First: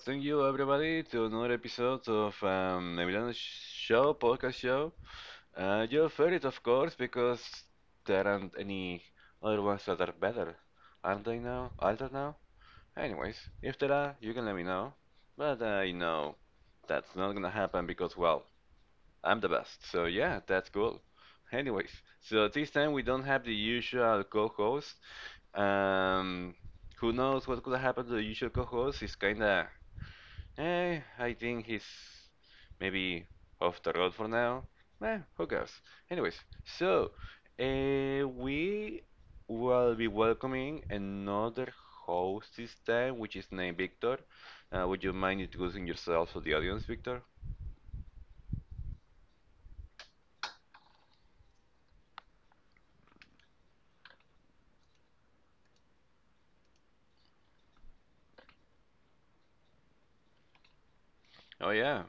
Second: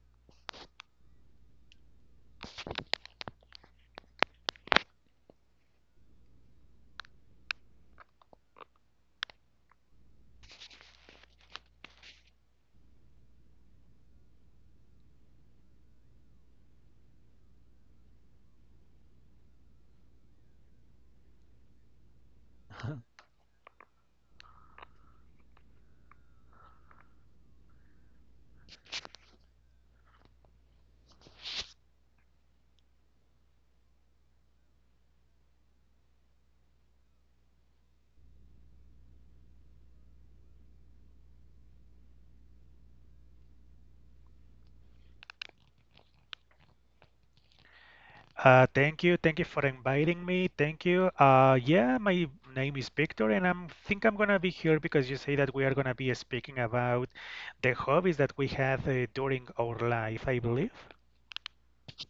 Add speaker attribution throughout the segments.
Speaker 1: thank you everybody to another episode of Emiliano's show, podcast show. Your favorite, of course, because there aren't any other ones that are better, aren't they now? Are there now? Anyways, if there are, you can let me know. But I know that's not gonna happen because, well, I'm the best. So yeah, that's cool. Anyways, so this time we don't have the usual co-host. Um, who knows what could happen to the usual co-host? It's kinda I think he's maybe off the road for now. Who cares? Anyways, so we will be welcoming another host this time, which is named Victor. Would you mind introducing yourself to the audience, Victor?
Speaker 2: Thank you. Thank you for inviting me. Thank you. Yeah, my name is Victor, and I'm think I'm gonna be here because you say that we are gonna be speaking about the hobbies that we have during our life, I believe.
Speaker 1: Oh, yeah.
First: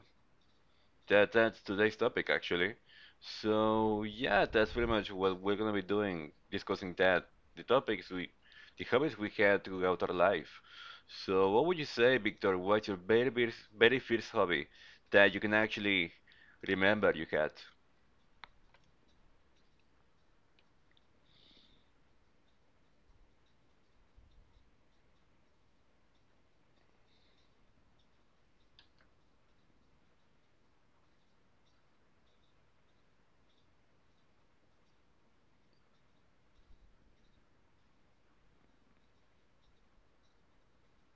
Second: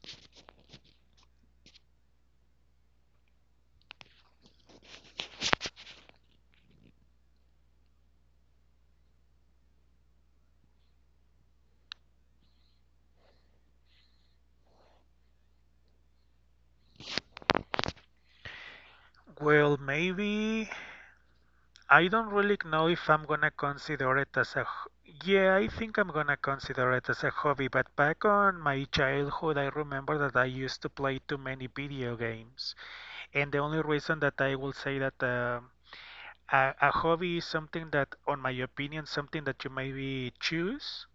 Speaker 1: That's today's topic actually. So yeah, that's pretty much what we're gonna be doing, discussing that the topics we, the hobbies we had throughout our life. So what would you say, Victor? What's your very first hobby that you can actually remember you had?
Speaker 2: Well, maybe I don't really know if I'm gonna consider it as Yeah, I think I'm gonna consider it as a hobby, but back on my childhood, I remember that I used to play too many video games. And the only reason that I will say that a hobby is something that, on my opinion, something that you maybe choose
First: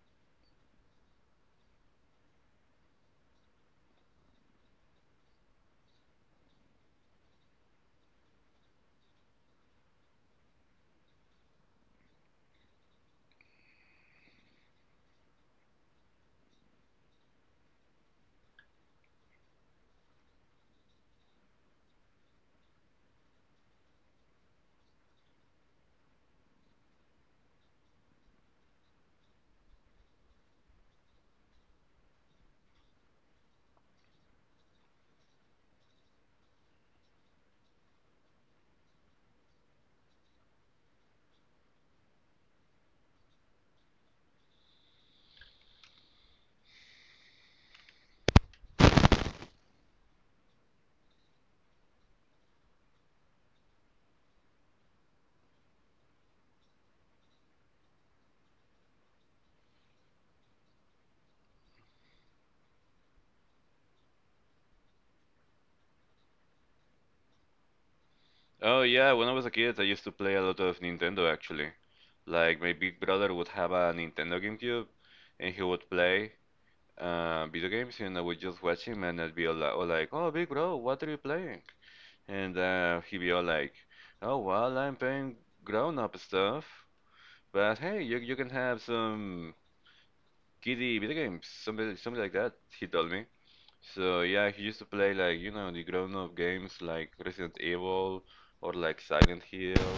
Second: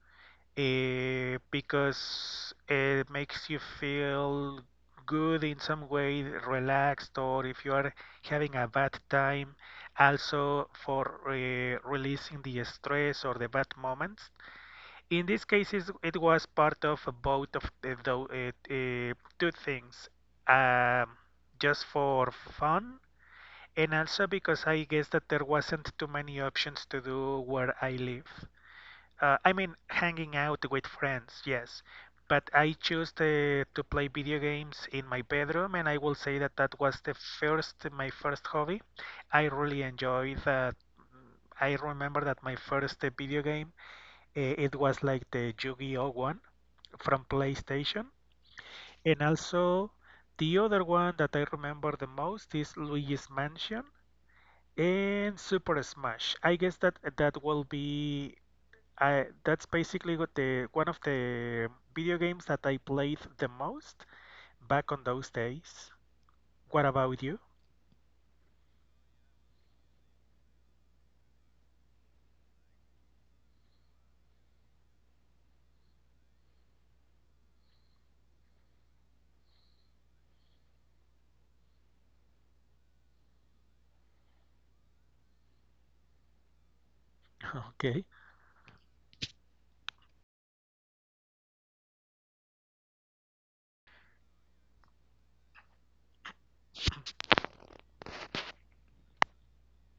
Speaker 2: because it makes you feel good in some way, relaxed, or if you are having a bad time, also for releasing the stress or the bad moments. In these cases, it was part of both of two things. Um, just for fun, and also because I guess that there wasn't too many options to do where I live. I mean, hanging out with friends, yes. But I chose to play video games in my bedroom, and I will say that that was my first hobby. I really enjoyed that. I remember that my first video game, it was like the Yu-Gi-Oh one from PlayStation. And also, the other one that I remember the most is Luigi's Mansion. And Super Smash. I guess that that will be that's basically what the one of the video games that I played the most back on those days. What about you?
Speaker 1: Oh yeah, when I was a kid, I used to play a lot of Nintendo actually. Like my big brother would have a Nintendo GameCube, and he would play video games, and I would just watch him, and I'd be all, all like, "Oh, big bro, what are you playing?" And he'd be all like, "Oh well, I'm playing grown-up stuff, but hey,
Speaker 2: Okay.
Speaker 1: you can have some kiddie video games, something like that." He told me. So yeah, he used to play like you know the grown-up games like Resident Evil or like Silent Hill.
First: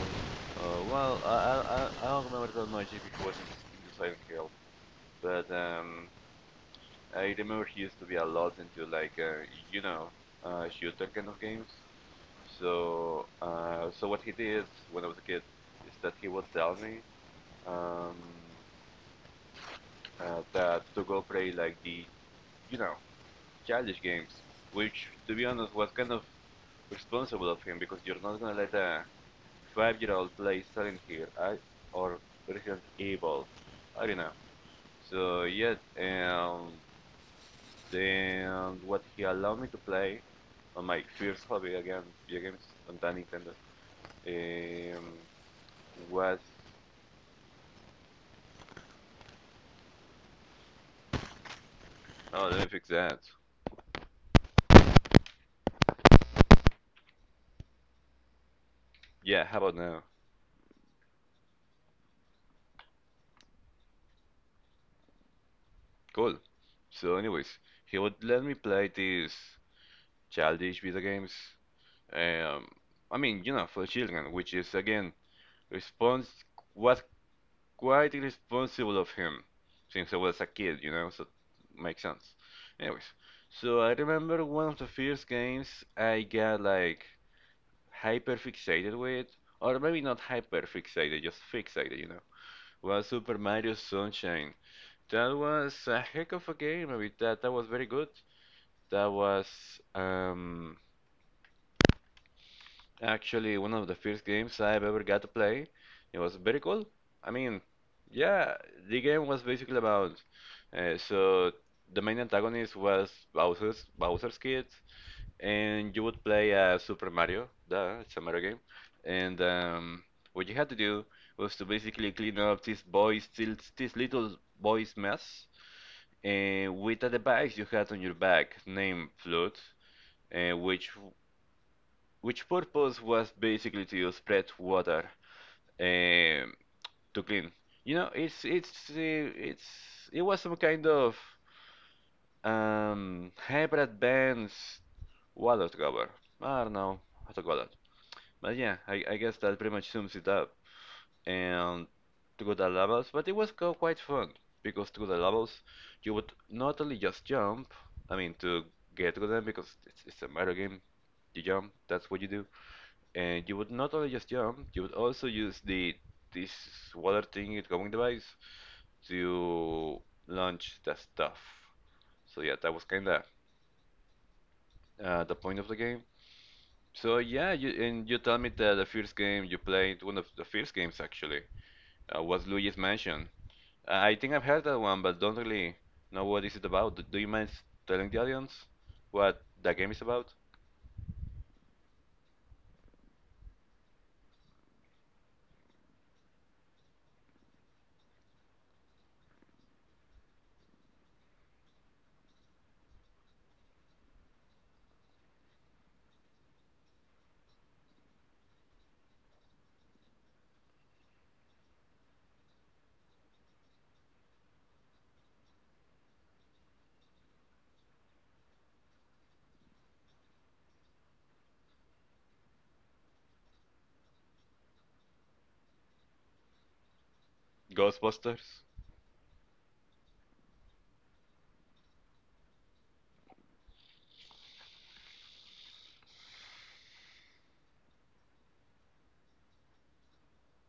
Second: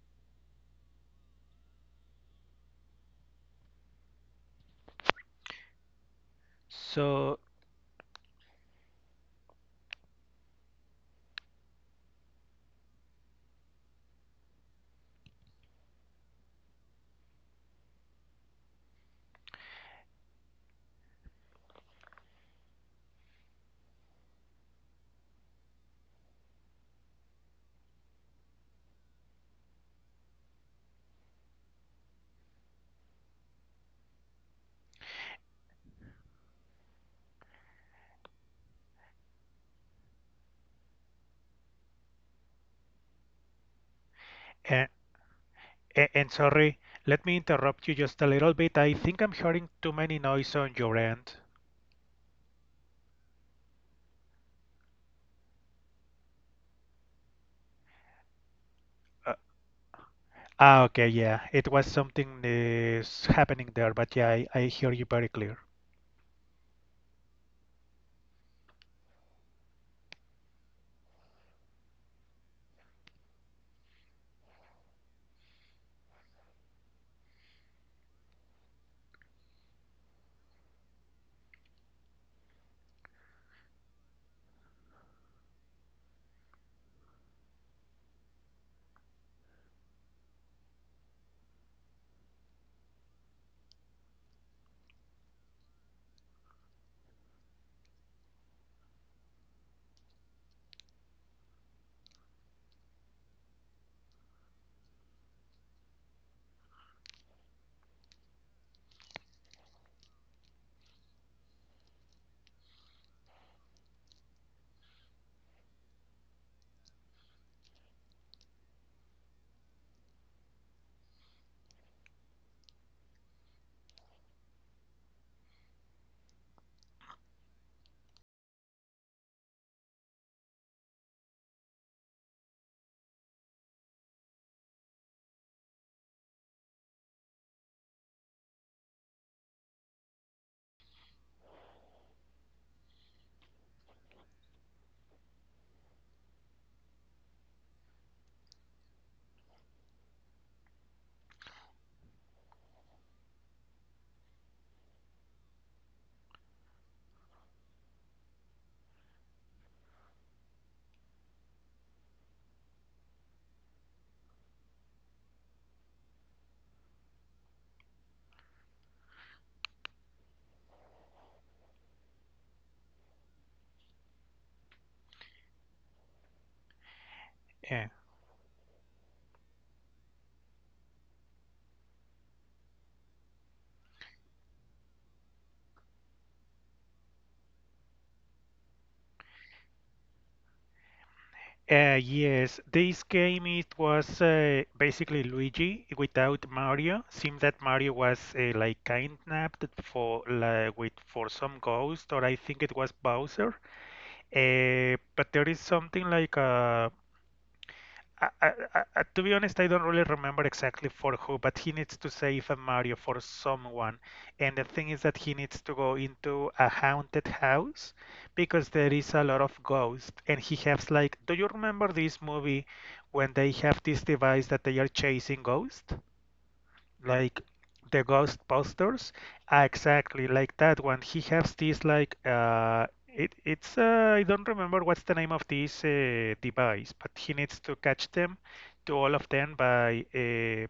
Speaker 1: Well, I don't remember that much if he was into Silent Hill, but I
Speaker 2: So,
Speaker 1: remember he used to be a lot into like you know shooter kind of games. So, so what he did when I was a kid is that he would tell me um, that to go play like the, you know, childish games, which to be honest was kind of responsible of him because you're not gonna let a five-year-old play Silent Hill I, or Resident Evil. I don't know. So yeah, and then what he allowed me to play on my first hobby again, video games on that Nintendo,
Speaker 2: and,
Speaker 1: um,
Speaker 2: and
Speaker 1: was
Speaker 2: sorry, let me interrupt you just a little bit. I think I'm hearing too many noise on your end.
Speaker 1: Oh, let me fix that.
Speaker 2: Uh,
Speaker 1: Yeah, how about now?
Speaker 2: okay, yeah, it was something is happening there, but yeah, I hear you very clear.
Speaker 1: Cool. So, anyways, he would let me play these childish video games. Um, I mean, you know, for children, which is again respons was quite irresponsible of him, since I was a kid, you know, so it makes sense. Anyways, so I remember one of the first games I got like hyper fixated with, or maybe not hyper fixated, just fixated, you know, was Super Mario Sunshine. That was a heck of a game. I mean, that was very good. That was um, actually one of the first games I've ever got to play. It was very cool. I mean, yeah, the game was basically about so the main antagonist was Bowser's Kid, and you would play Super Mario. Duh, it's a Mario game. And what you had to do was to basically clean up this little boy's mess with a device you had on your back named flute, uh, which which purpose was basically to spread water um, to clean. You know, it's it was some kind of hybrid band's wallet cover. I don't know how to call it, but yeah, I guess that pretty much sums it up. And through the levels, but it was quite fun because through the levels you would not only just jump, I mean to get through them because it's a Mario game, you jump, that's what you do, and you would not only just jump, you would also use the this water thing going device to launch the stuff. So yeah, that was kinda the point of the game. So yeah, you
Speaker 2: Yeah.
Speaker 1: and you tell me that the first game you played, one of the first games actually, was Luigi's Mansion. I think I've heard that one, but don't really know what is it about. Do you mind telling the audience what that game is about?
Speaker 2: Yes, this game it was basically Luigi without Mario. Seems that Mario was like kidnapped for like with for some ghost, or I think it was Bowser. But there is something like a, I, I, I, to be honest, I don't really remember exactly for who, but he needs to save a Mario for someone. And the thing is that he needs to go into a haunted house because there is a lot of ghosts. And he has, like, do you remember this movie when they have this device that they are chasing ghosts, like the ghost
Speaker 1: Ghostbusters?
Speaker 2: posters? Ah, exactly like that one. He has this like it's, I don't remember what's the name of this device, but he needs to catch them, to all of them, by uh,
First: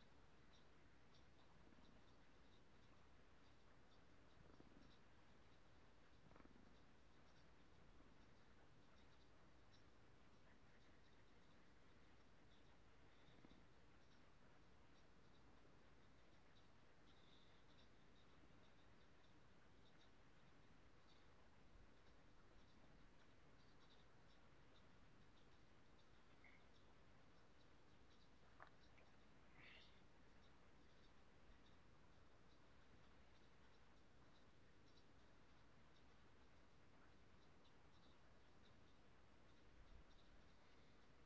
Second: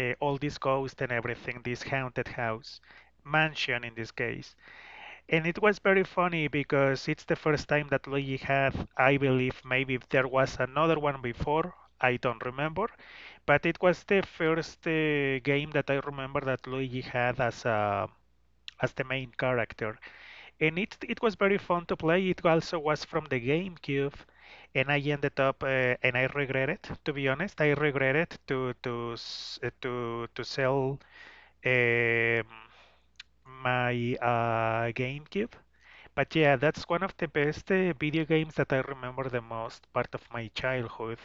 Speaker 2: uh, all these ghosts and everything, this haunted house, mansion in this case. And it was very funny because it's the first time that Luigi had, I believe, maybe if there was another one before, I don't remember, but it was the first game that I remember that Luigi had as the main character, and it was very fun to play. It also was from the GameCube, and I ended up, and I regret it. To be honest, I regretted to s- to sell um, my GameCube. But yeah, that's one of the best video games that I remember the most part of my childhood.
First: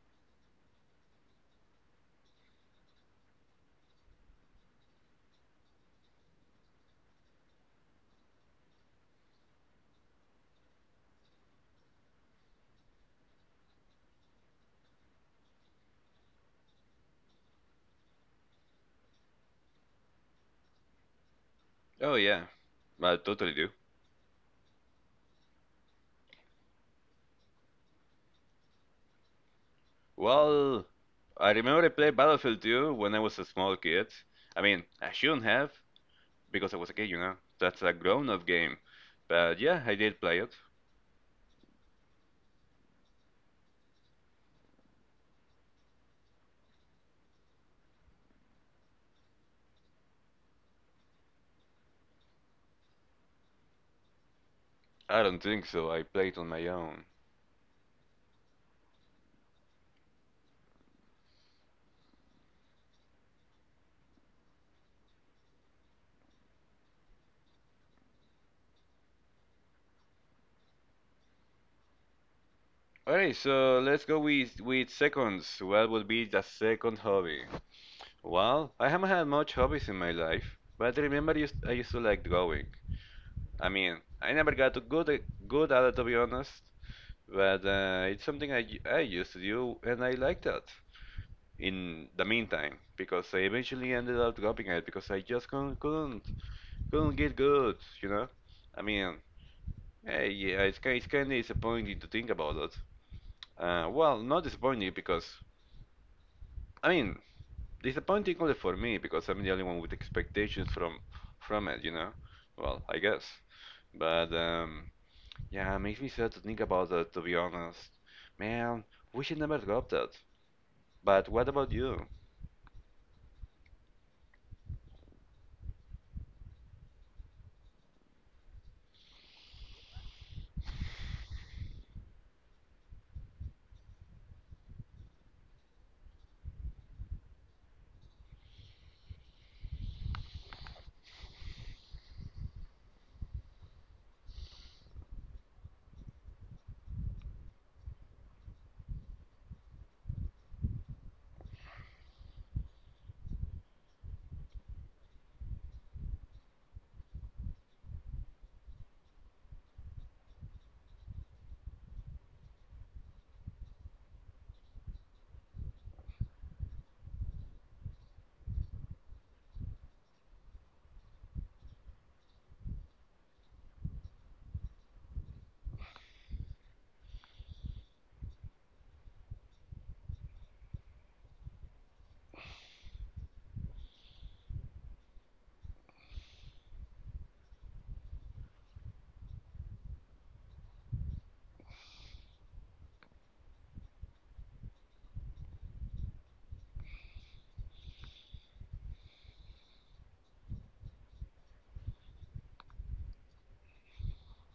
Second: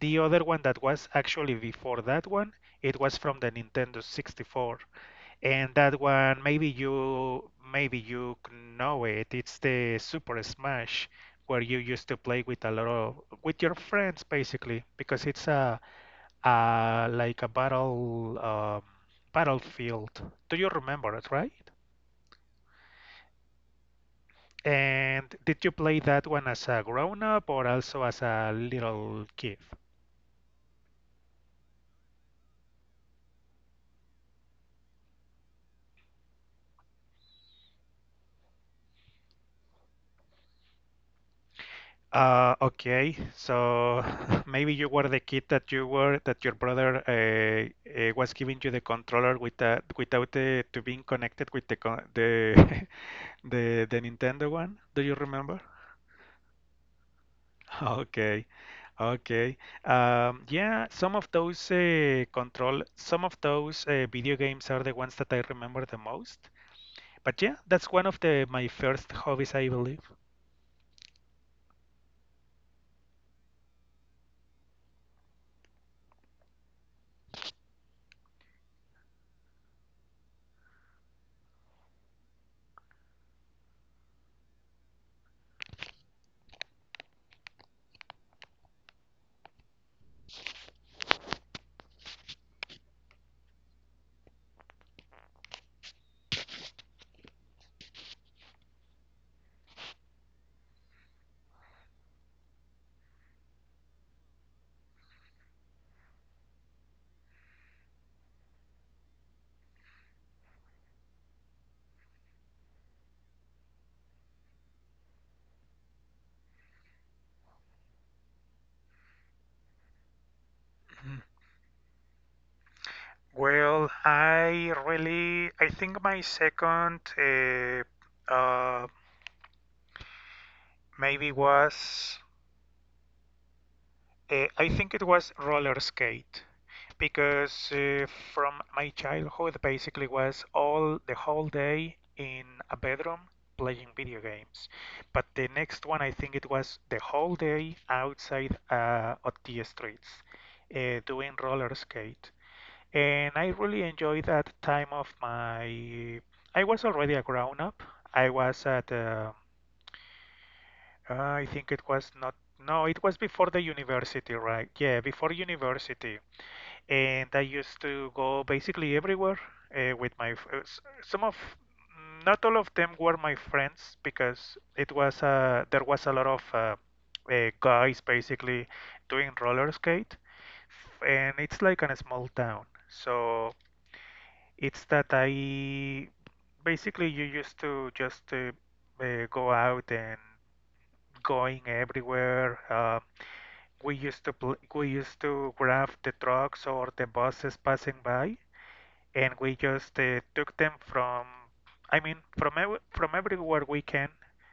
Speaker 2: The other one that was actually before that one, it was from the Nintendo 64. And that one, maybe you know it. It's the Super Smash, where you used to play with a lot of, with your friends, basically because it's a like a battle battlefield. Do you remember it, right?
Speaker 1: Oh yeah, I totally do.
Speaker 2: And did you play that one as a grown up, or also as a little kid?
Speaker 1: Well, I remember I played Battlefield 2 when I was a small kid. I mean, I shouldn't have because I was a kid, you know. That's a grown-up game. But yeah, I did play it.
Speaker 2: Okay, so maybe you were the kid that you were, that your brother was giving you the controller with the, without the, to being connected with the con the, the Nintendo one. Do you
Speaker 1: I don't
Speaker 2: remember?
Speaker 1: think so. I played on my own.
Speaker 2: Okay, okay. Yeah, some of those some of those video games are the ones that I remember the most. But yeah, that's one of the my first hobbies, I believe.
Speaker 1: Alright, so let's go with seconds. What would be the second hobby? Well, I haven't had much hobbies in my life, but I remember I used to like drawing. I mean, I never got good at it to be honest, but it's something I used to do and I liked that in the meantime because I eventually ended up dropping it because I just couldn't get good, you know? I mean, yeah, it's kind of disappointing to think about it. Well, not disappointing because, I mean, disappointing only for me because I'm the only one with expectations from it, you know. Well, I guess. But yeah, it makes me sad to think about that. To be honest, man, we should never drop that.
Speaker 2: Mhm.
Speaker 1: But what about you?
Speaker 2: Well, I think my second uh, maybe was, I think it was roller skate, because from my childhood basically was all the whole day in a bedroom playing video games. But the next one, I think it was the whole day outside, on the streets, doing roller skate. And I really enjoyed that time of my. I was already a grown up. I was I think it was not, no, it was before the university, right? Yeah, before university. And I used to go basically everywhere, with my, some of, not all of them were my friends, because there was a lot of guys basically doing roller skate. And it's like in a small town. So it's that I basically you used to just go out and going everywhere. We used to grab the trucks or the buses passing by, and we just took them from, I mean, from ev from everywhere we can,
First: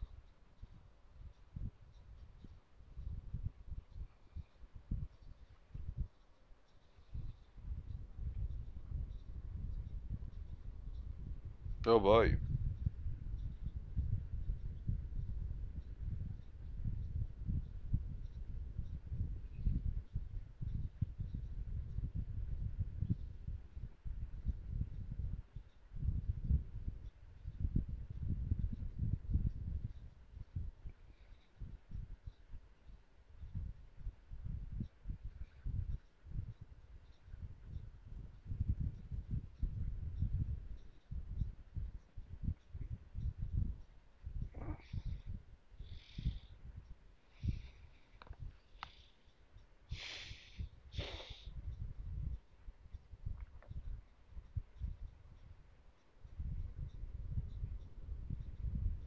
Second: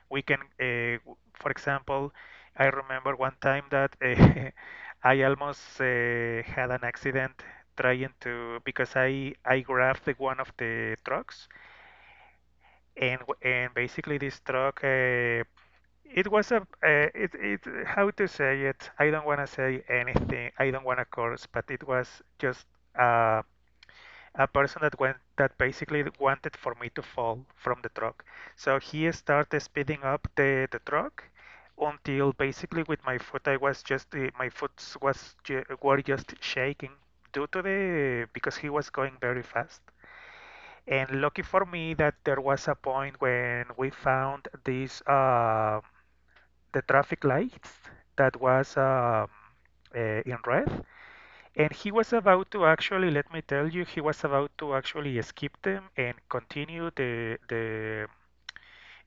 Speaker 2: we can uh, for example. I remember one time that I almost had an accident, trying to because I grabbed the one of the trucks,
Speaker 1: Oh boy,
Speaker 2: and basically this truck it was a it how to say it, I don't want to say anything, I don't want to curse, but it was just a a person that went, that basically wanted for me to fall from the truck. So he started speeding up the truck until basically with my foot I was just my foot was were just shaking due to the because he was going very fast. And lucky for me that there was a point when we found this the traffic lights that was in red, and he was about to actually, let me tell you, he was about to actually skip them and continue the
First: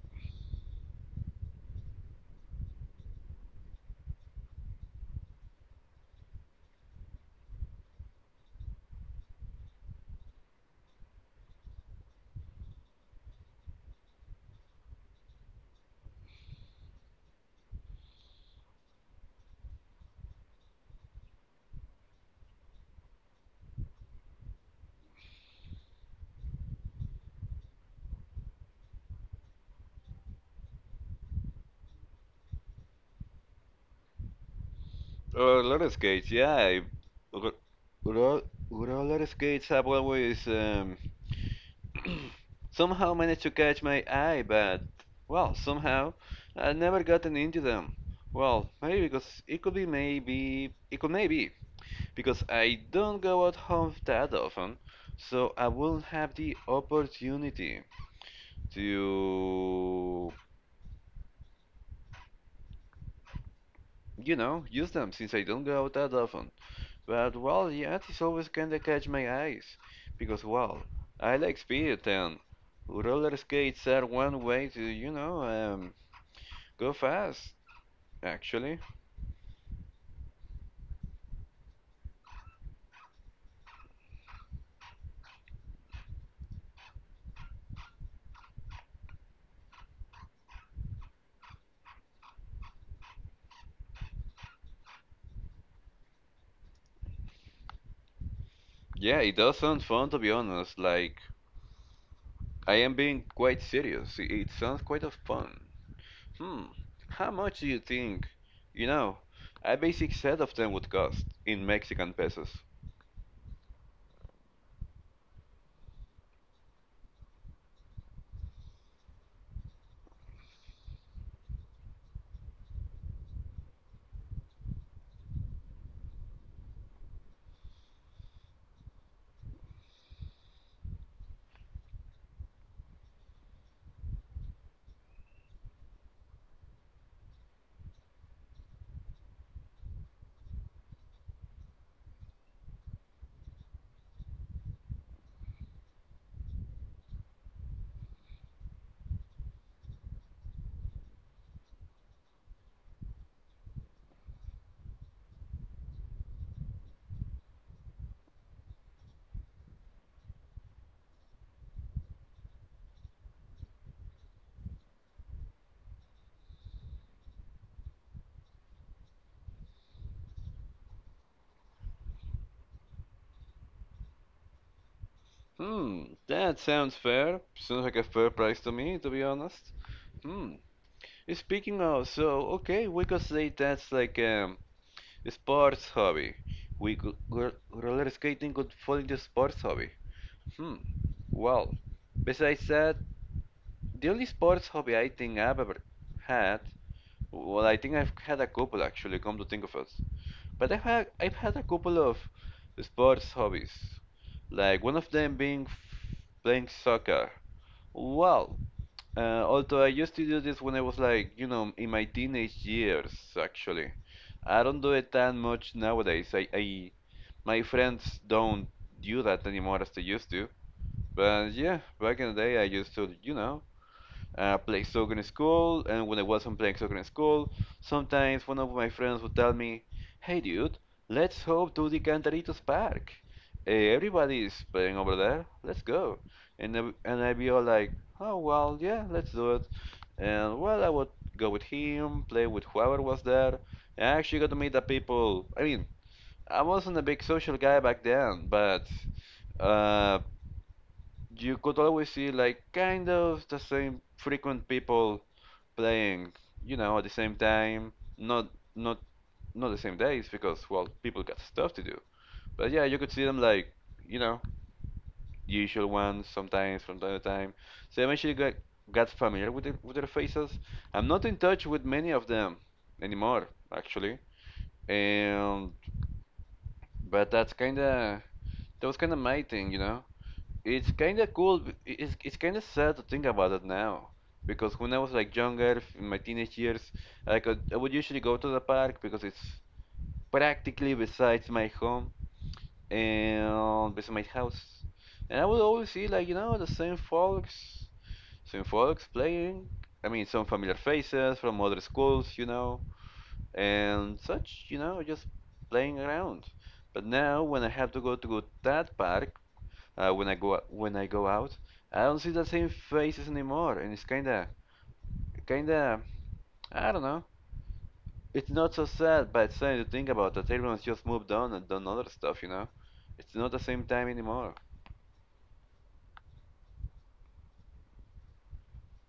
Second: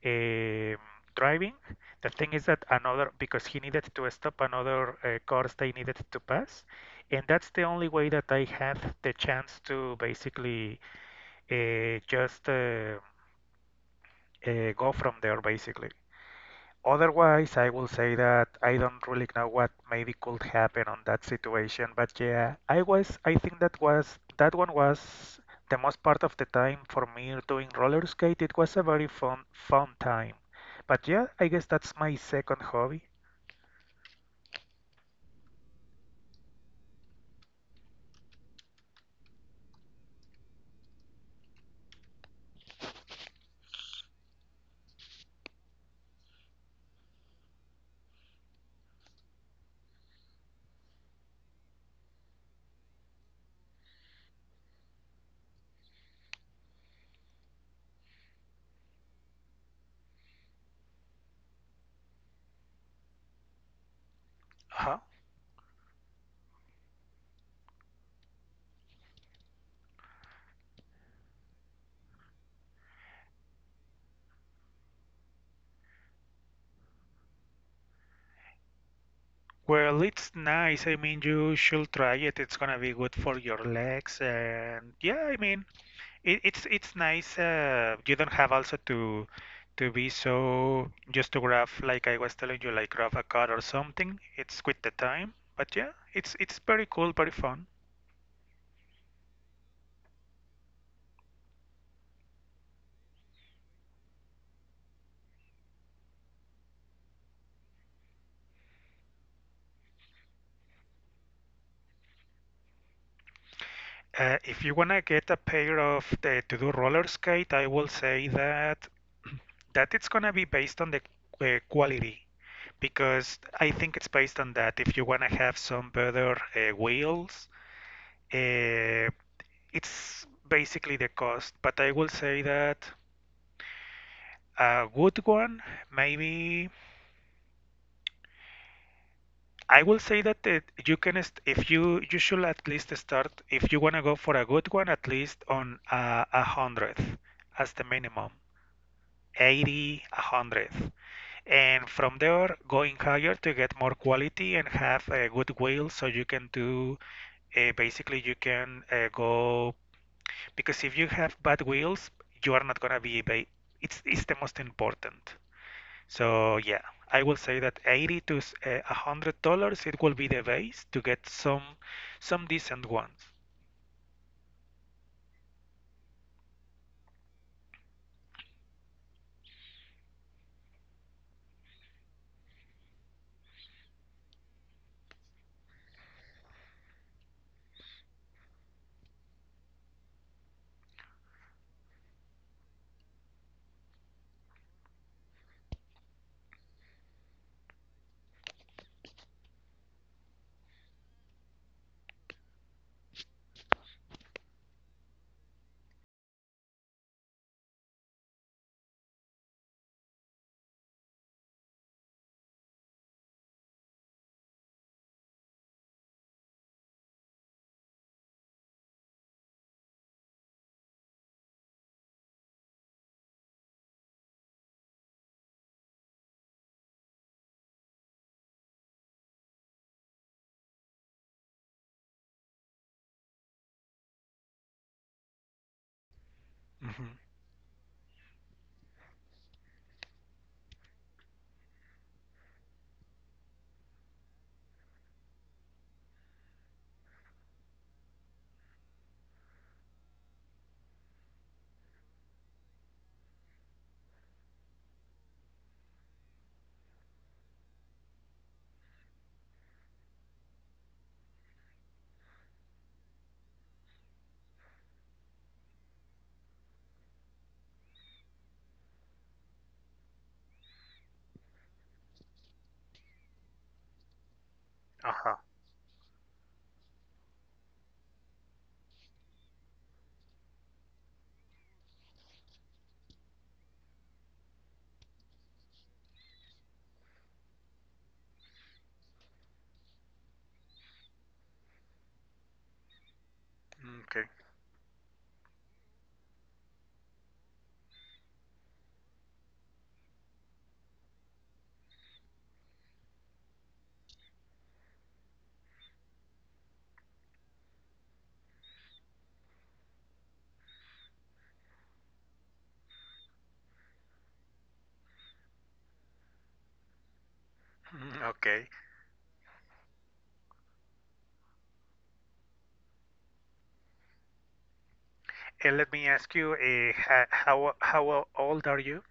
Speaker 2: um, driving. The thing is that because he needed to stop another course they needed to pass, and that's the only way that I had the chance to basically just go from there, basically. Otherwise, I will say that I don't really know what maybe could happen on that situation, but yeah, I think that one was the most part of the time for me doing roller skate. It was a very fun fun time. But yeah, I guess that's my second hobby.
Speaker 1: roller skates. Yeah, ro- ro- roller skates have always somehow managed to catch my eye, but well, somehow I never gotten into them. Well, maybe because it could be maybe it could maybe because I don't go out home that often, so I won't have the opportunity to, you know, use
Speaker 2: Uh-huh.
Speaker 1: them since I don't go out that often. But well, yeah, it's always kinda catch my eyes because well, I like speed and roller skates are one way to, you know, go fast. Actually,
Speaker 2: Well, it's nice. I mean, you should try it. It's gonna be good for your legs, and yeah, I mean, it's nice. You don't have also to be so, just to grab, like I was telling you, like grab a card or something. It's with the time, but yeah, it's very cool, very fun.
Speaker 1: yeah, it does sound fun to be honest. Like I am being quite serious. It sounds quite of fun. Hmm, how much do you think? You know, a basic set of them would cost in Mexican pesos.
Speaker 2: If you wanna get a pair of the to do roller skate, I will say that it's gonna be based on the quality, because I think it's based on that. If you wanna have some better wheels, uh, it's basically the cost. But I will say that a good one, maybe I will say that it, you can st-, if you should at least start, if you want to go for a good one, at least on a 100th as the minimum, 80, a 100th, and from there going higher to get more quality and have a good wheel, so you can do basically you can go, because if you have bad wheels you are not going to be ba-, it's the most important. So yeah, I will say that 80 to $100 it will be the base to get some decent ones.
Speaker 1: Hmm, that sounds fair. Sounds like a fair price to me, to be honest. Hmm. Speaking of, so okay, we could say that's like a sports hobby. Roller skating could fall into sports hobby. Hmm. Well, besides that, the only sports hobby I think I've ever had, well, I think I've had a couple actually. Come to think of it, but I've had a couple of sports hobbies, like one of them being playing soccer. Well, although I used to do this when I was like, you know, in my teenage years, actually. I don't do it that much nowadays. I My friends don't do that anymore as they used to. But yeah, back in the day I used to, you know, play soccer in school, and when I wasn't playing soccer in school, sometimes one of my friends would tell me, "Hey, dude, let's hop to the Cantaritos Park. Eh, everybody's playing over there. Let's go."
Speaker 2: Hmm.
Speaker 1: And I'd be all like, "Oh well, yeah, let's do it." And well, I would go with him, play with whoever was there. I actually got to meet the people. I mean, I wasn't a big social guy back then, but uh, you could always see like kind of the same frequent people playing, you know, at the same time. Not not Not the same days because well, people got stuff to do. But yeah, you could see them like, you know, usual ones sometimes from time to time. So I'm eventually got familiar with the, with their faces. I'm not in touch with many of them anymore, actually.
Speaker 2: Uh-huh.
Speaker 1: And but that's kind of that was kind of my thing, you know. It's kind of cool. It's kind of sad to think about it now, because when I was like younger, in my teenage years, I would usually go to the park because it's practically besides my home and
Speaker 2: Mm,
Speaker 1: beside my
Speaker 2: okay.
Speaker 1: house, and I would always see like you know same folks playing. I mean, some familiar faces from other schools, you know, and such, you know, just playing around. But now when I have to go to that park when I go out. I don't see the same faces anymore, and it's kinda kinda I don't know.
Speaker 2: Mm,
Speaker 1: It's
Speaker 2: okay.
Speaker 1: not so sad, but it's something to think about that everyone's just moved on and done other stuff, you know. It's not the same time anymore.
Speaker 2: And let me ask you, how old are you?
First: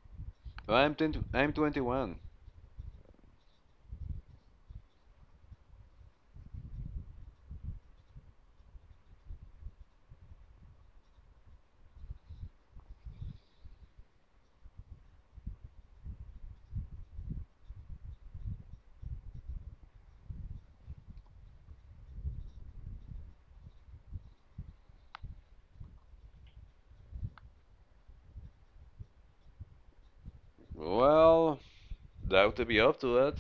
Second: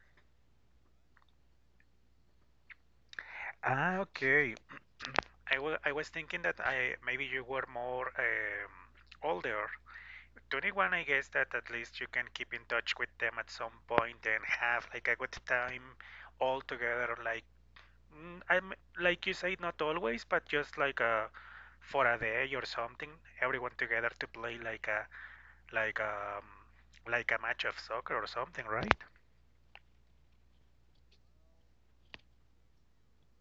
Speaker 1: Well, I'm 21.
Speaker 2: Ah, okay. I was thinking that I maybe you were more older. 21, I guess that at least you can keep in touch with them at some point and have like a good time all together, like. Mm, I'm, like you say, not always, but just like, for a day or something, everyone together to play like a, like um like a match of soccer or something, right?
Speaker 1: Well, doubt to be up to that.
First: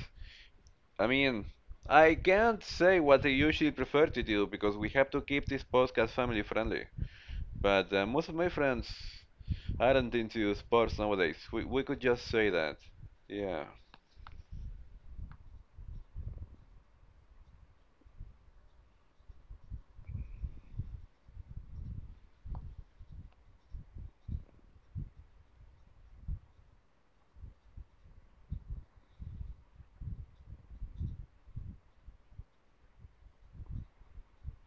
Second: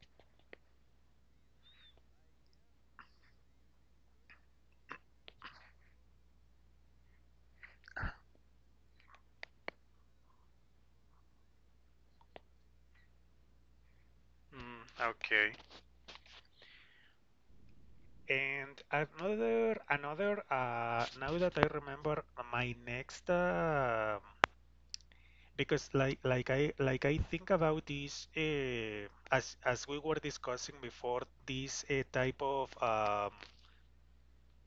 Speaker 1: I mean, I can't say what I usually prefer to do because we have to keep this podcast family friendly. But Most of my friends aren't into sports nowadays. We could just say that. Yeah.
Speaker 2: Mm, okay. And another now that I remember my next, because like I think about this as we were discussing before, this type of um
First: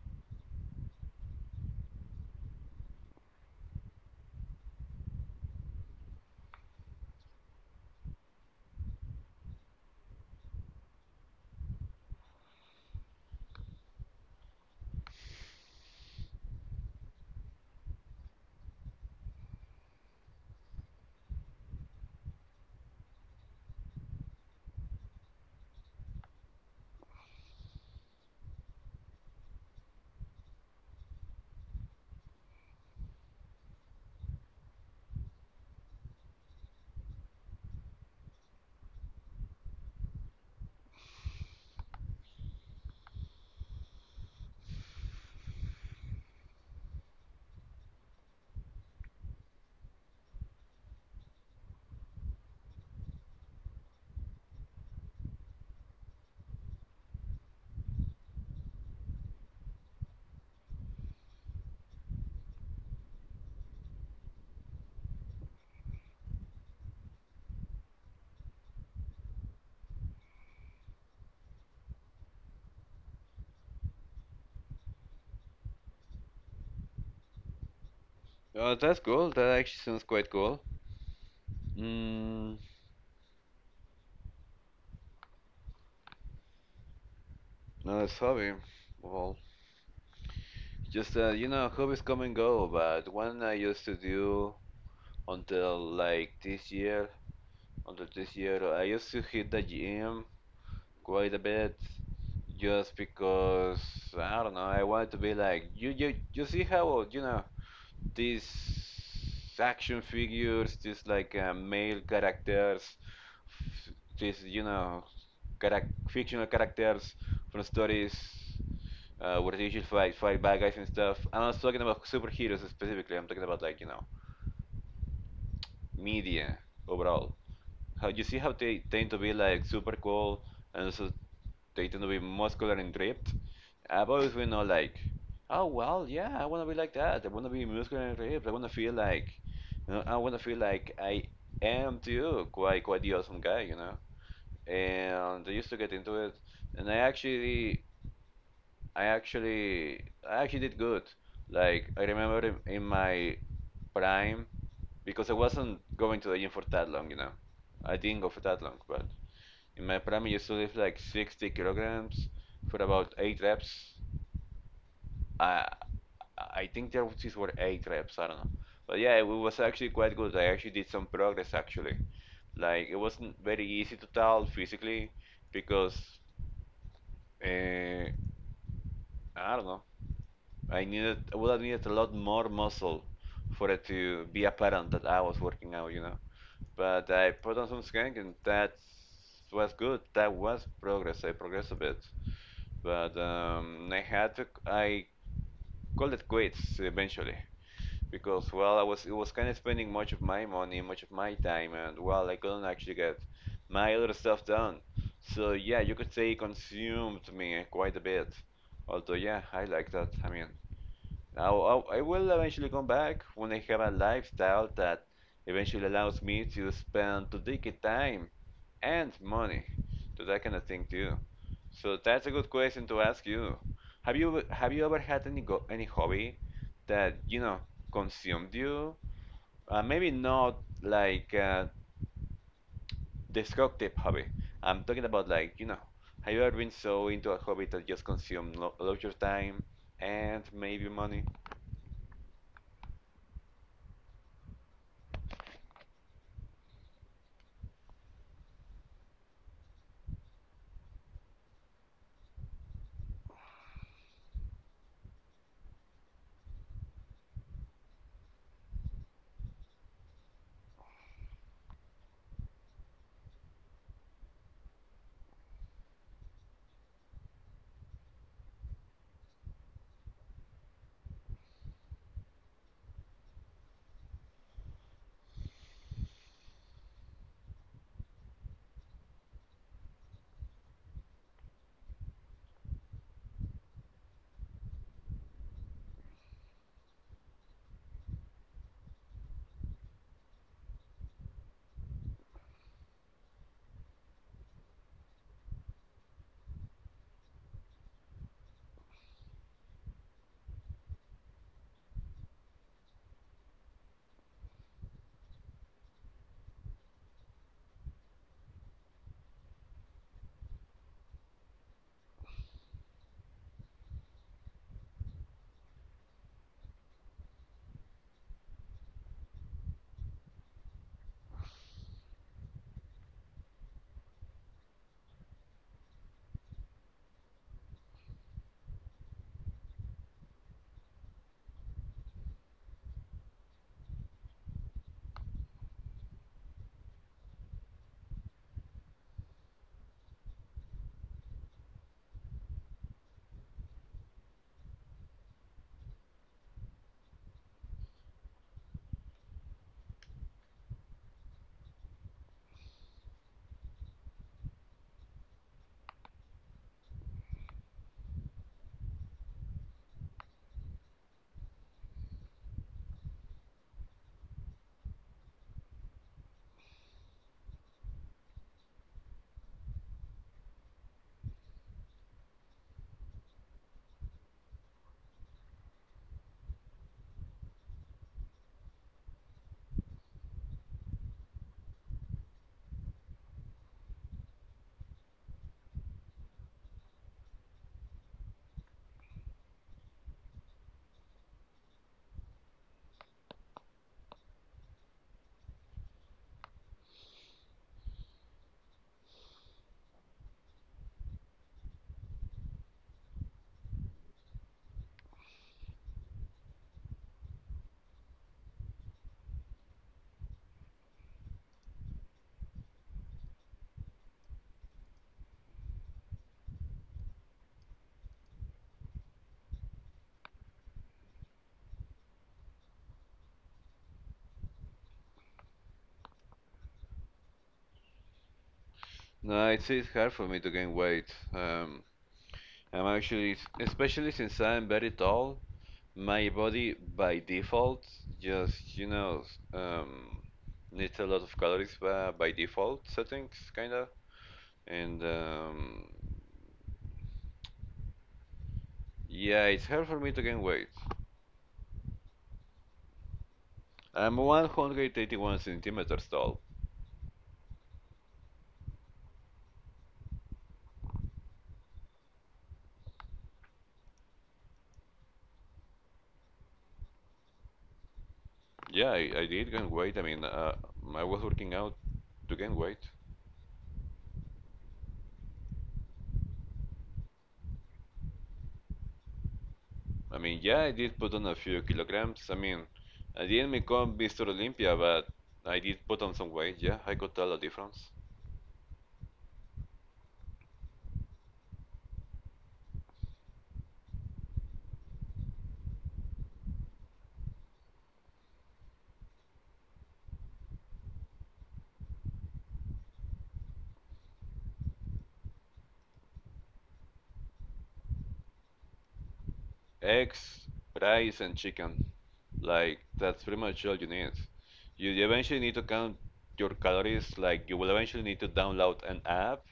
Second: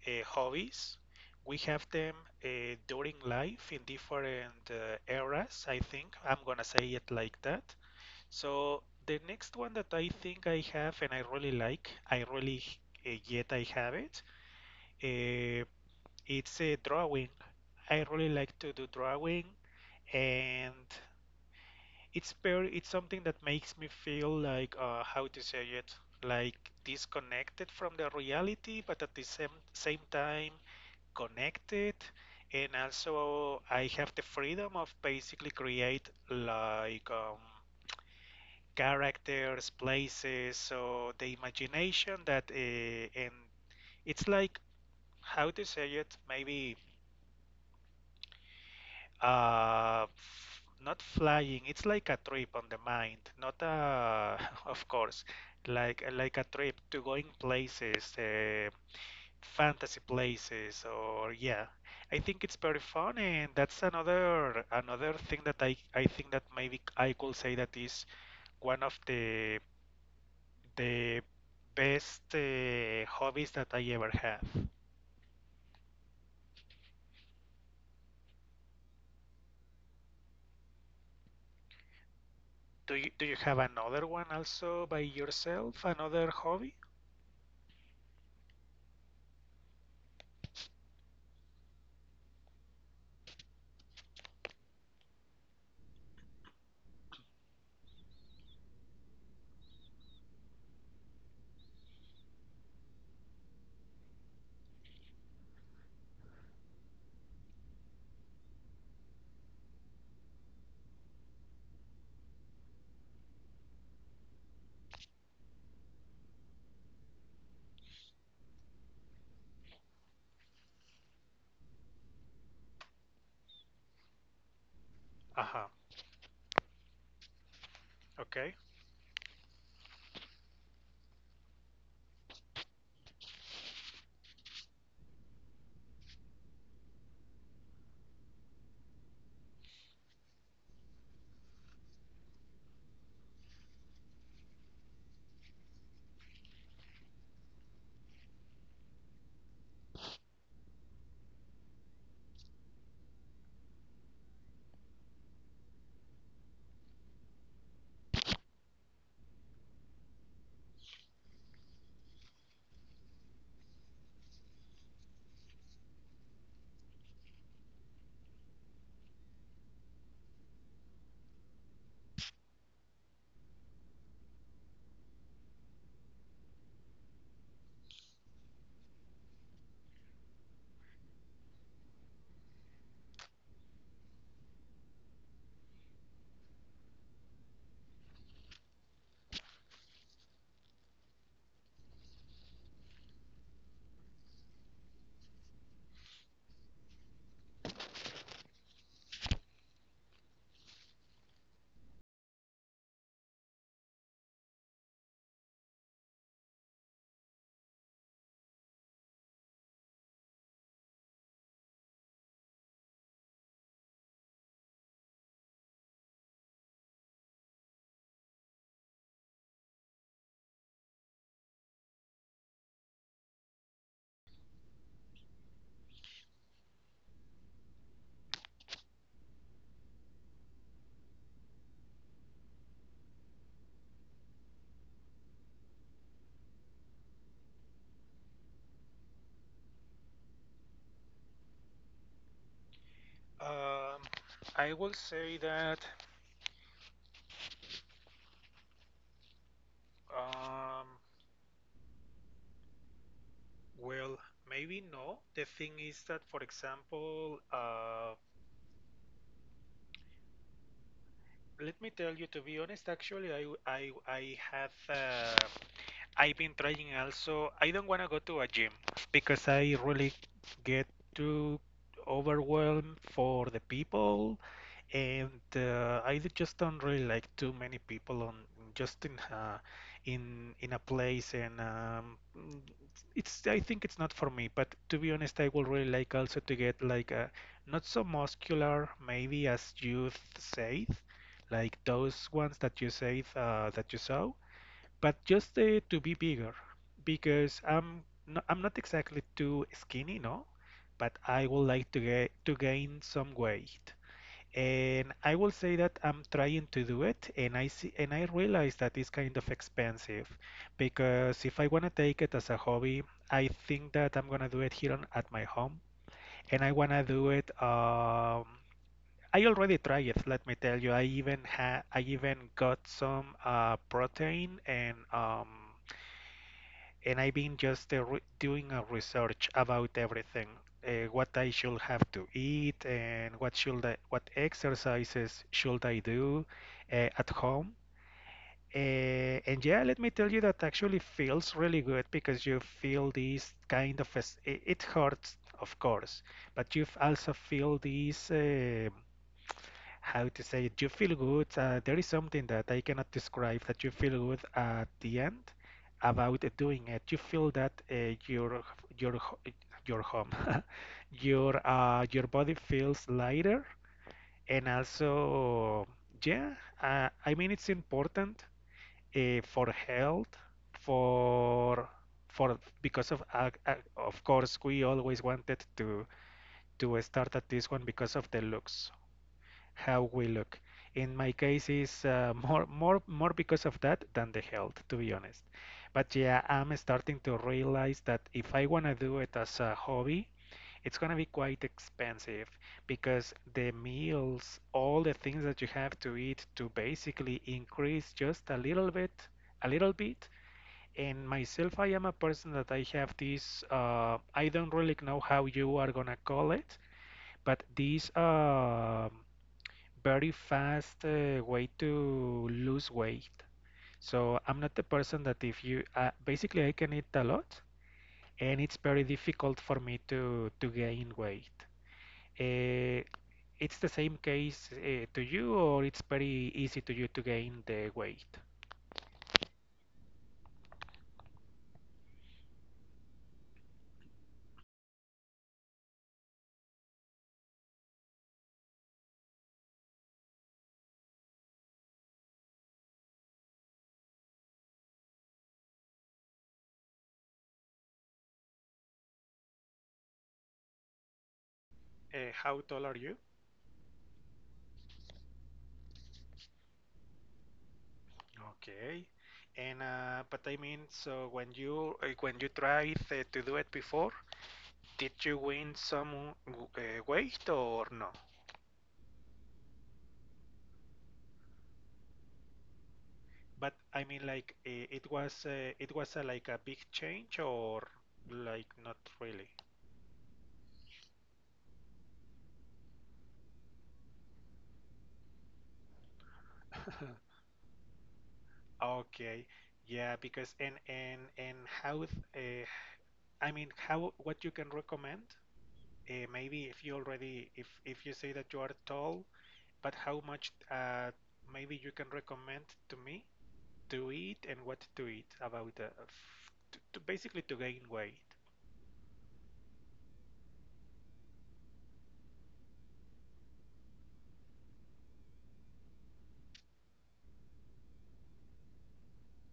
Speaker 2: uh, hobbies. We have them during life in different eras, I think. I'm gonna say it like that. So the next one that I think I have and I really like, I really yet I have it. Uh, it's a drawing. I really like to do drawing, and it's something that makes me feel like, how to say it, like disconnected from the reality, but at the same time connected, and also I have the freedom of basically create like, characters, places, so the imagination that and it's like, how to say it maybe, not flying. It's like a trip on the mind, not a, of course, like a trip to going places, fantasy places, or yeah, I think it's pretty fun. And that's another thing that I think that maybe I could say that is one of the best hobbies that I ever had.
Speaker 1: That's cool. That actually sounds quite cool. Mm,
Speaker 2: Do you have another one also by yourself, another hobby?
Speaker 1: nice hobby. Well, just hobbies come and go, but one I used to do until like this year, until this year, I used to hit the gym quite a bit, just because I don't know. I wanted to be like you. You see how you know these action figures, these like male characters, f- these you know, fictional characters from stories where they usually fight bad guys and stuff. I'm not talking about superheroes specifically. I'm talking about like you know
Speaker 2: Uh-huh.
Speaker 1: media overall. How you see how
Speaker 2: Okay.
Speaker 1: they tend to be like super cool, and also they tend to be muscular and ripped. I've always been all like, oh well, yeah, I want to be like that. I want to be muscular and ripped. I want to feel like, you know, I want to feel like I am too, quite the awesome guy, you know. And I used to get into it, and I actually, I actually did good. Like I remember in my prime, because I wasn't going to the gym for that long, you know. I didn't go for that long, but in my prime, I used to lift like 60 kilograms for about eight reps. I I think these were eight reps. I don't know, but yeah, it was actually quite good. I actually did some progress actually. Like it wasn't very easy to tell physically because uh, I don't know. I would have needed a lot more muscle for it to be apparent that I was working out, you know. But I put on some skin and that was good. That was progress. I progressed a bit. But I had to I called it quits eventually because well I was it was kind of spending much of my money, much of my time, and well I couldn't actually get my other stuff done. So yeah, you could say it consumed me quite a bit. Although yeah, I like that. I mean, I will eventually come back when I have a lifestyle that eventually allows me to spend predicted time and money to that kind of thing too. So that's a good question to ask you. Have you ever had any hobby that you know consumed you? Maybe not like a destructive hobby. I'm talking about like you know, have you ever been so into a hobby that just consumed lo lot of your time and maybe money?
Speaker 2: um I will say that, um well, maybe no. The thing is that, for example, let me tell you, to be honest, actually, I have, I've been trying also. I don't want to go to a gym because I really get too overwhelmed for the people, and I just don't really like too many people on, just in, in a place. And it's, I think it's not for me, but to be honest, I would really like also to get like a not so muscular maybe, as you said, like those ones that you said, that you saw, but just to be bigger, because I'm no, I'm not exactly too skinny, no, but I would like to get to gain some weight. And I will say that I'm trying to do it, and I see and I realize that it's kind of expensive, because if I want to take it as a hobby, I think that I'm gonna do it here on, at my home, and I wanna do it. I already tried it. Let me tell you, I even ha I even got some, protein, and I've been just, doing a research about everything, what I should have to eat, and what should I, what exercises should I do at home. Uh, and yeah, let me tell you that actually feels really good, because you feel this kind of, it hurts, of course, but you also feel this, how to say it, you feel good. There is something that I cannot describe, that you feel good at the end about doing it. You feel that your your ho- your home, your, your body feels lighter, and also yeah, I mean, it's important, for health, for for, because of course we always wanted to start at this one because of the looks, how we look. In my case, is, more because of that than the health, to be honest. But yeah, I'm starting to realize that if I wanna do it as a hobby, it's gonna be quite expensive, because the meals, all the things that you have to eat to basically increase just a little bit, a little bit. And myself, I am a person that I have this, I don't really know how you are gonna call it, but these, very fast way to lose weight. So I'm not the person that if you, basically I can eat a lot, and it's very difficult for me to gain weight. Uh, it's the same case to you, or it's very easy to you to gain the weight.
Speaker 1: No, it's hard for me to gain weight. Um, I'm actually, especially since I'm very tall. My body by default just, you know, needs a lot of calories by default settings, kinda. And yeah, it's hard for me to gain weight.
Speaker 2: Uh, you?
Speaker 1: I'm 181 centimeters tall.
Speaker 2: Okay. And but I mean, so when you, when you tried, to do it before, did you win some, weight or no?
Speaker 1: Yeah, I did gain weight. I mean, I was working out to gain weight.
Speaker 2: But I mean, like it was, it was a, like a big change, or like not really.
Speaker 1: I mean, yeah, I did put on a few kilograms. I mean, I didn't become Mr. Olympia, but I did put on some weight. Yeah, I could tell the difference.
Speaker 2: Okay, yeah, because and how, I mean, how what you can recommend? Maybe if you already, if you say that you are tall, but how much, maybe you can recommend to me to eat, and what to eat about, to basically to gain weight.
Speaker 1: Eggs, rice, and chicken. Like that's pretty much all you need. You eventually need to count your calories. Like you will eventually need to download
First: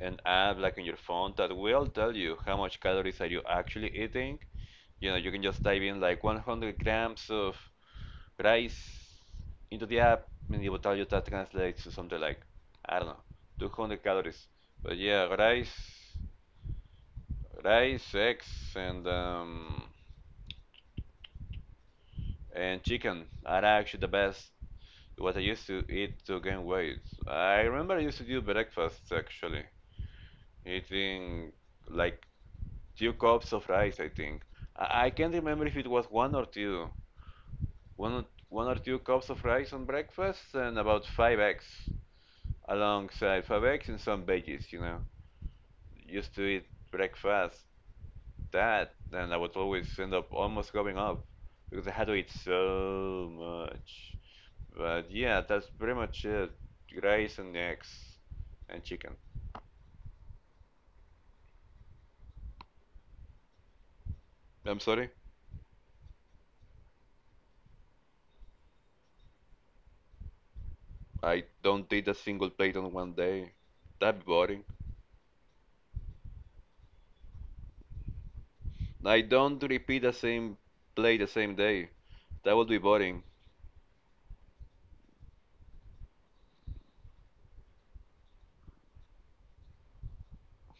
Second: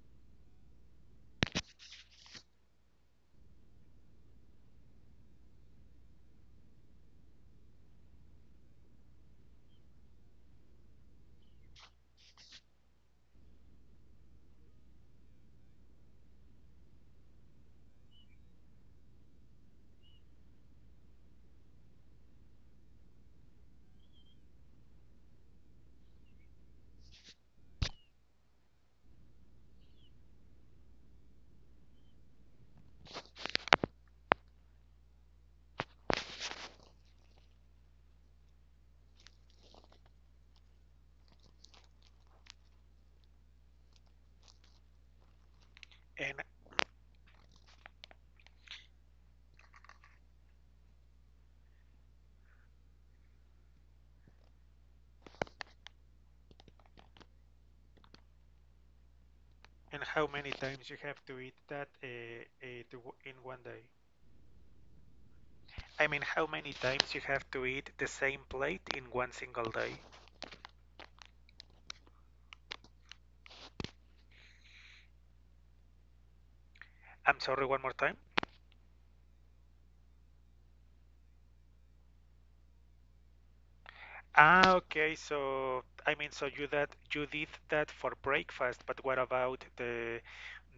Speaker 1: an app like on your phone that will tell you how much calories are you actually eating. You know, you can just type in like 100 grams of rice into the app, and it will tell you that translates to something like I don't know, 200 calories. But yeah, rice, eggs, and chicken are actually the best what I used to eat to gain weight. I remember I used to do breakfast actually, eating like two cups of rice, I think. I can't remember if it was one or two. One, or- One or two cups of rice on breakfast and about five eggs and some veggies, you know. Used
Speaker 2: And
Speaker 1: to eat breakfast that, then I would always end up almost going up because I had to eat so much. But yeah, that's pretty much it. Rice and eggs and chicken.
Speaker 2: how many times you have to eat that, to, in one day?
Speaker 1: I'm sorry,
Speaker 2: I mean, how many times you have to eat the same plate in one single day?
Speaker 1: I don't eat a single plate on one day. That'd be boring.
Speaker 2: I'm sorry, one more time.
Speaker 1: I don't repeat the same plate the same day. That would be boring.
Speaker 2: Ah, okay. So, I mean, so you that you did that for breakfast, but what about the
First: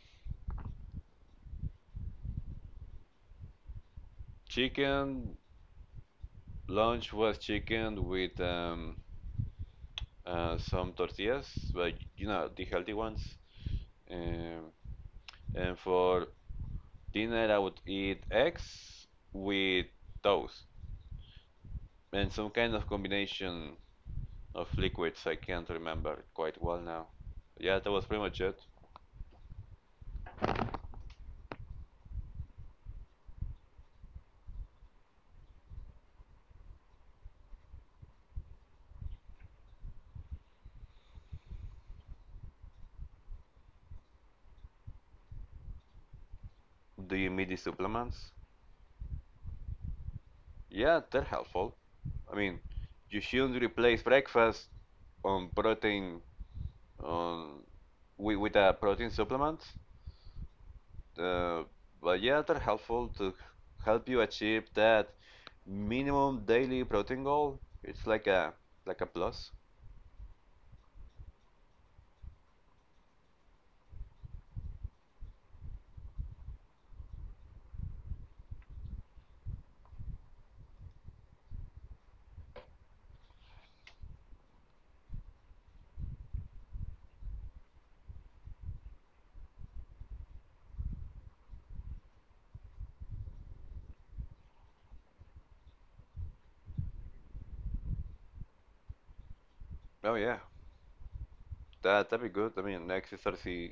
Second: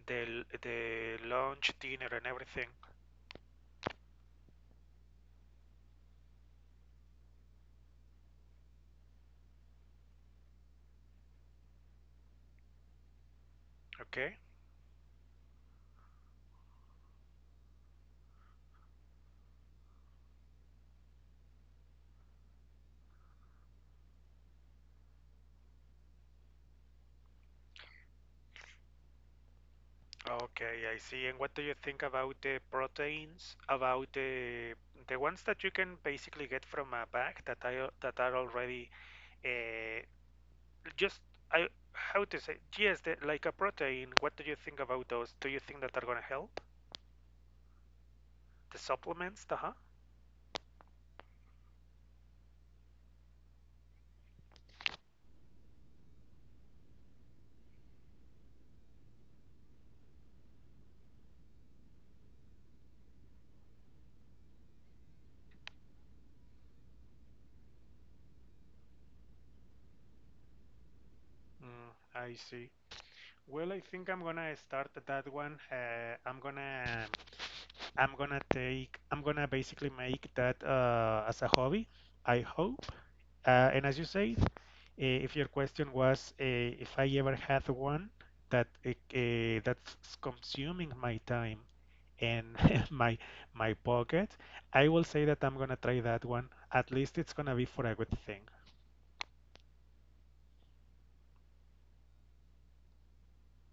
Speaker 2: the lunch, dinner, and everything?
Speaker 1: Chicken lunch was chicken with some tortillas, but you know the healthy ones.
Speaker 2: Okay.
Speaker 1: Um, and for dinner, I would eat eggs with toast and some kind of combination of liquids. I can't remember quite well now. Yeah, that was pretty much it.
Speaker 2: Okay, I see. And what do you think about the proteins? About the ones that you can basically get from a bag, that I that are already, uh, just I, how to say yes, the, like a protein. What do you think about those? Do you think that are gonna help?
Speaker 1: Do you meet these supplements?
Speaker 2: The supplements, uh-huh.
Speaker 1: Yeah, they're helpful. I mean, you shouldn't replace breakfast on protein on with a protein supplement. Uh, but yeah, they're helpful to help you achieve that minimum daily protein goal. It's like a plus.
Speaker 2: Mm, I see. Well, I think I'm gonna start that one. I'm gonna take I'm gonna basically make that, as a hobby. I hope. And as you said, if your question was, if I ever had one that, that's consuming my time and my my pocket, I will say that I'm gonna try that one. At least it's gonna be for a good thing,
Speaker 1: Oh yeah. That that'd be good. I mean,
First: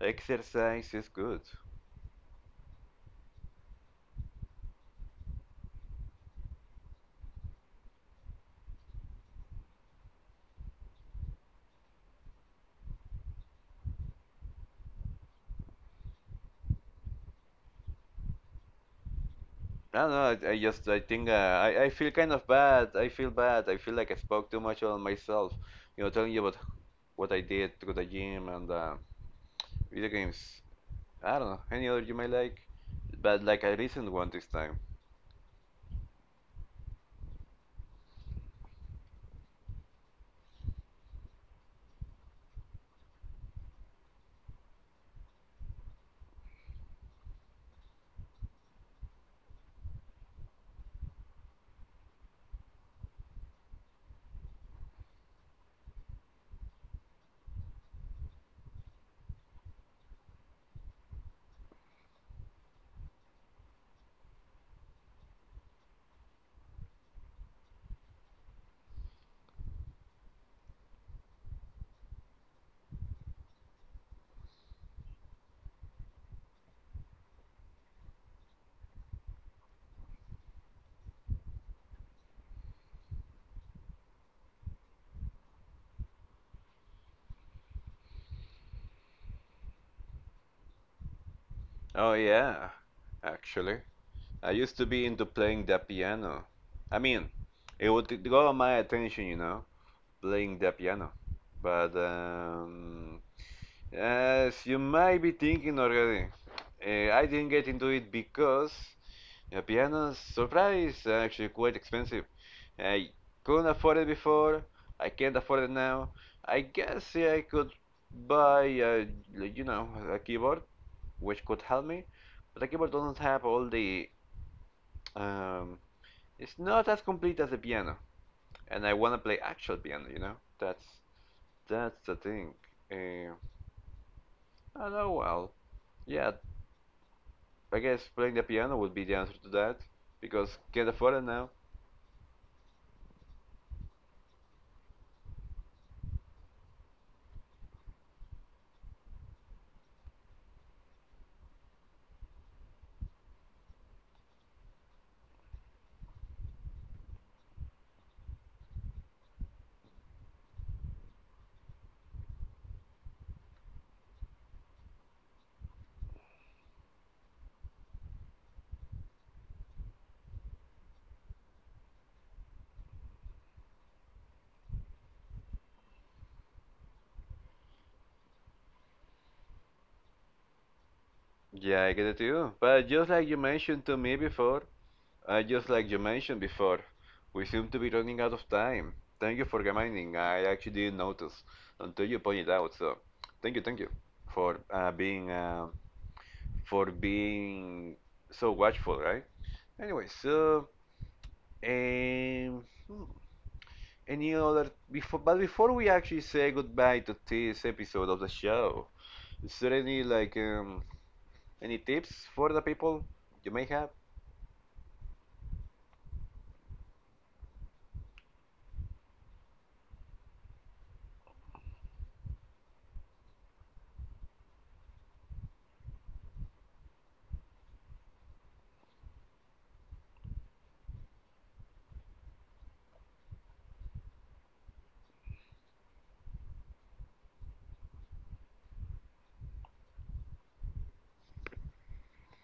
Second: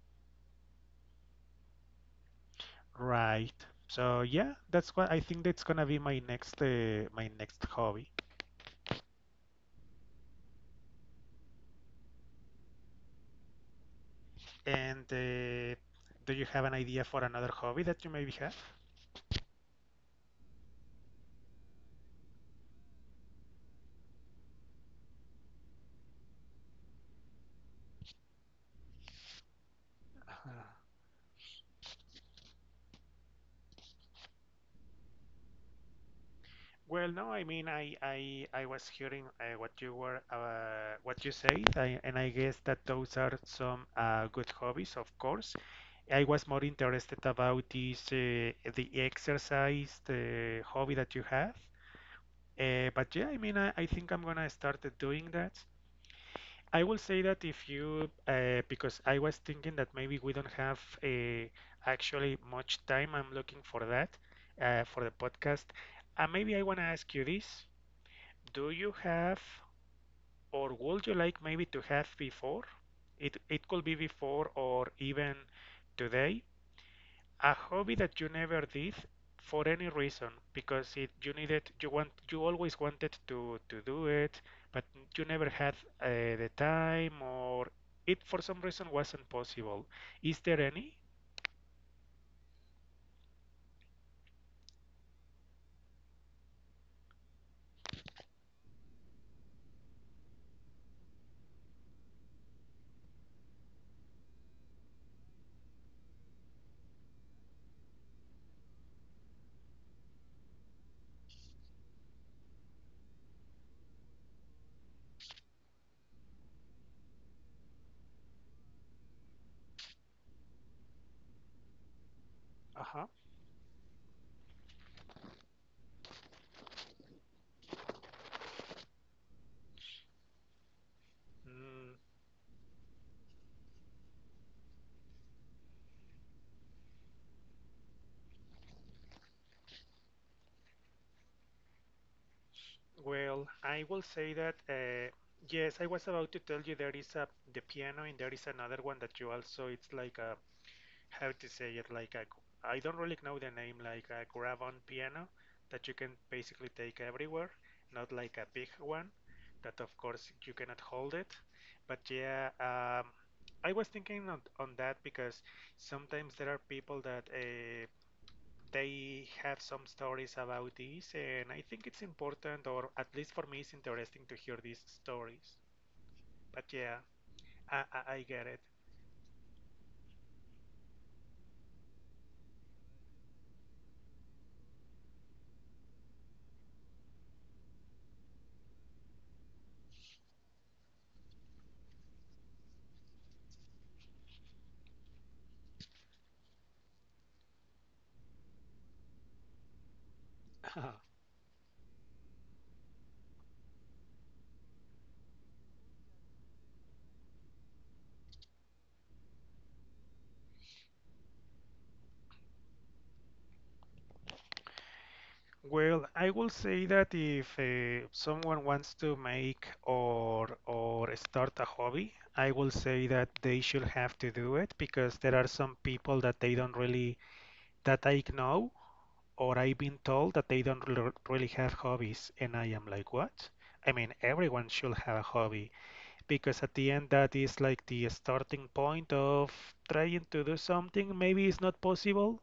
Speaker 1: exercise is good.
Speaker 2: right? So yeah, that's what I think that's gonna be my next, my next hobby. And do you have an idea for another hobby that you maybe have?
Speaker 1: No, I just I think I feel kind of bad. I feel bad. I feel like I spoke too much on myself. You know, telling you about what I did to go to the gym and video games. I don't know any other you might like, but like a recent one this time.
Speaker 2: Well, no, I mean, I was hearing, what you were, what you said, and I guess that those are some, good hobbies, of course. I was more interested about this, the exercise, the hobby that you have. But yeah, I mean, I think I'm gonna start, doing that. I will say that if you, because I was thinking that maybe we don't have, actually much time. I'm looking for that, for the podcast. Maybe I want to ask you this. Do you have, or would you like maybe to have before? It could be before or even today. A hobby that you never did, for any reason, because it you needed, you want, you always wanted to do it, but you never had, uh, the time, or it for some reason wasn't possible. Is there any?
Speaker 1: Oh yeah, actually, I used to be into playing the piano. I mean, it would go on my attention, you know, playing the piano. But as you might be thinking already, I didn't get into it because a piano surprise are actually quite expensive. I couldn't afford it before. I can't afford it now. I guess yeah, I could buy a, like, you know a keyboard which could help me, but the keyboard
Speaker 2: Uh-huh.
Speaker 1: doesn't have all the um. It's not as complete as a piano, and I want to play actual piano. You know,
Speaker 2: Mm.
Speaker 1: that's the thing. Uh, oh well, yeah. I guess playing the piano would be the answer to that because can't afford it now.
Speaker 2: Well, I will say that, yes, I was about to tell you, there is a the piano, and there is another one that you also, it's like a, how to say it, like a, I don't really know the name, like a grab on piano that you can basically take everywhere, not like a big one that of course you cannot hold it. But yeah, I was thinking on that, because sometimes there are people that, they have some stories about this, and I think it's important, or at least for me, it's interesting to hear these stories. But yeah, I get it.
Speaker 1: Yeah, I get it too. But just like you mentioned before, we seem to be running out of time. Thank you for reminding. I actually didn't notice until you pointed out. So, thank you for being for being so watchful, right? Anyway, so um, hmm, any other before? But before we actually say goodbye to this episode of the show, is there any like any tips for the people you may have?
Speaker 2: Well, I will say that if, someone wants to make, or start a hobby, I will say that they should have to do it, because there are some people that they don't really, that I know, or I've been told, that they don't really have hobbies, and I am like, what? I mean, everyone should have a hobby. Because at the end, that is like the starting point of trying to do something, maybe it's not possible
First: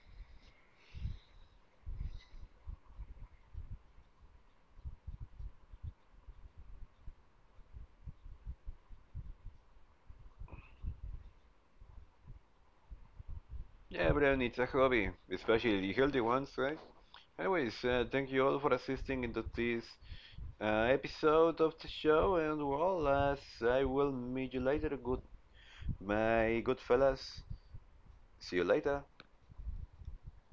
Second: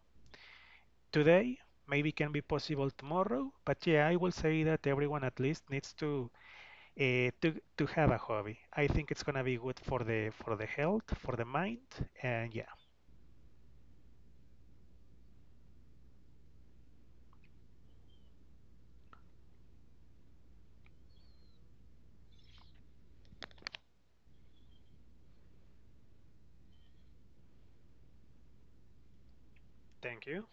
Speaker 2: today, maybe can be possible tomorrow. But yeah, I will say that everyone at least needs to, to have a hobby. I think it's gonna be good for the, for the health, for the mind, and yeah,
Speaker 1: Yeah, everyone needs a hobby, especially the healthy ones, right? Anyways, thank you all for assisting into this episode of the show, and well, as I will meet you later, good my good fellas. See you later.
Speaker 2: thank you.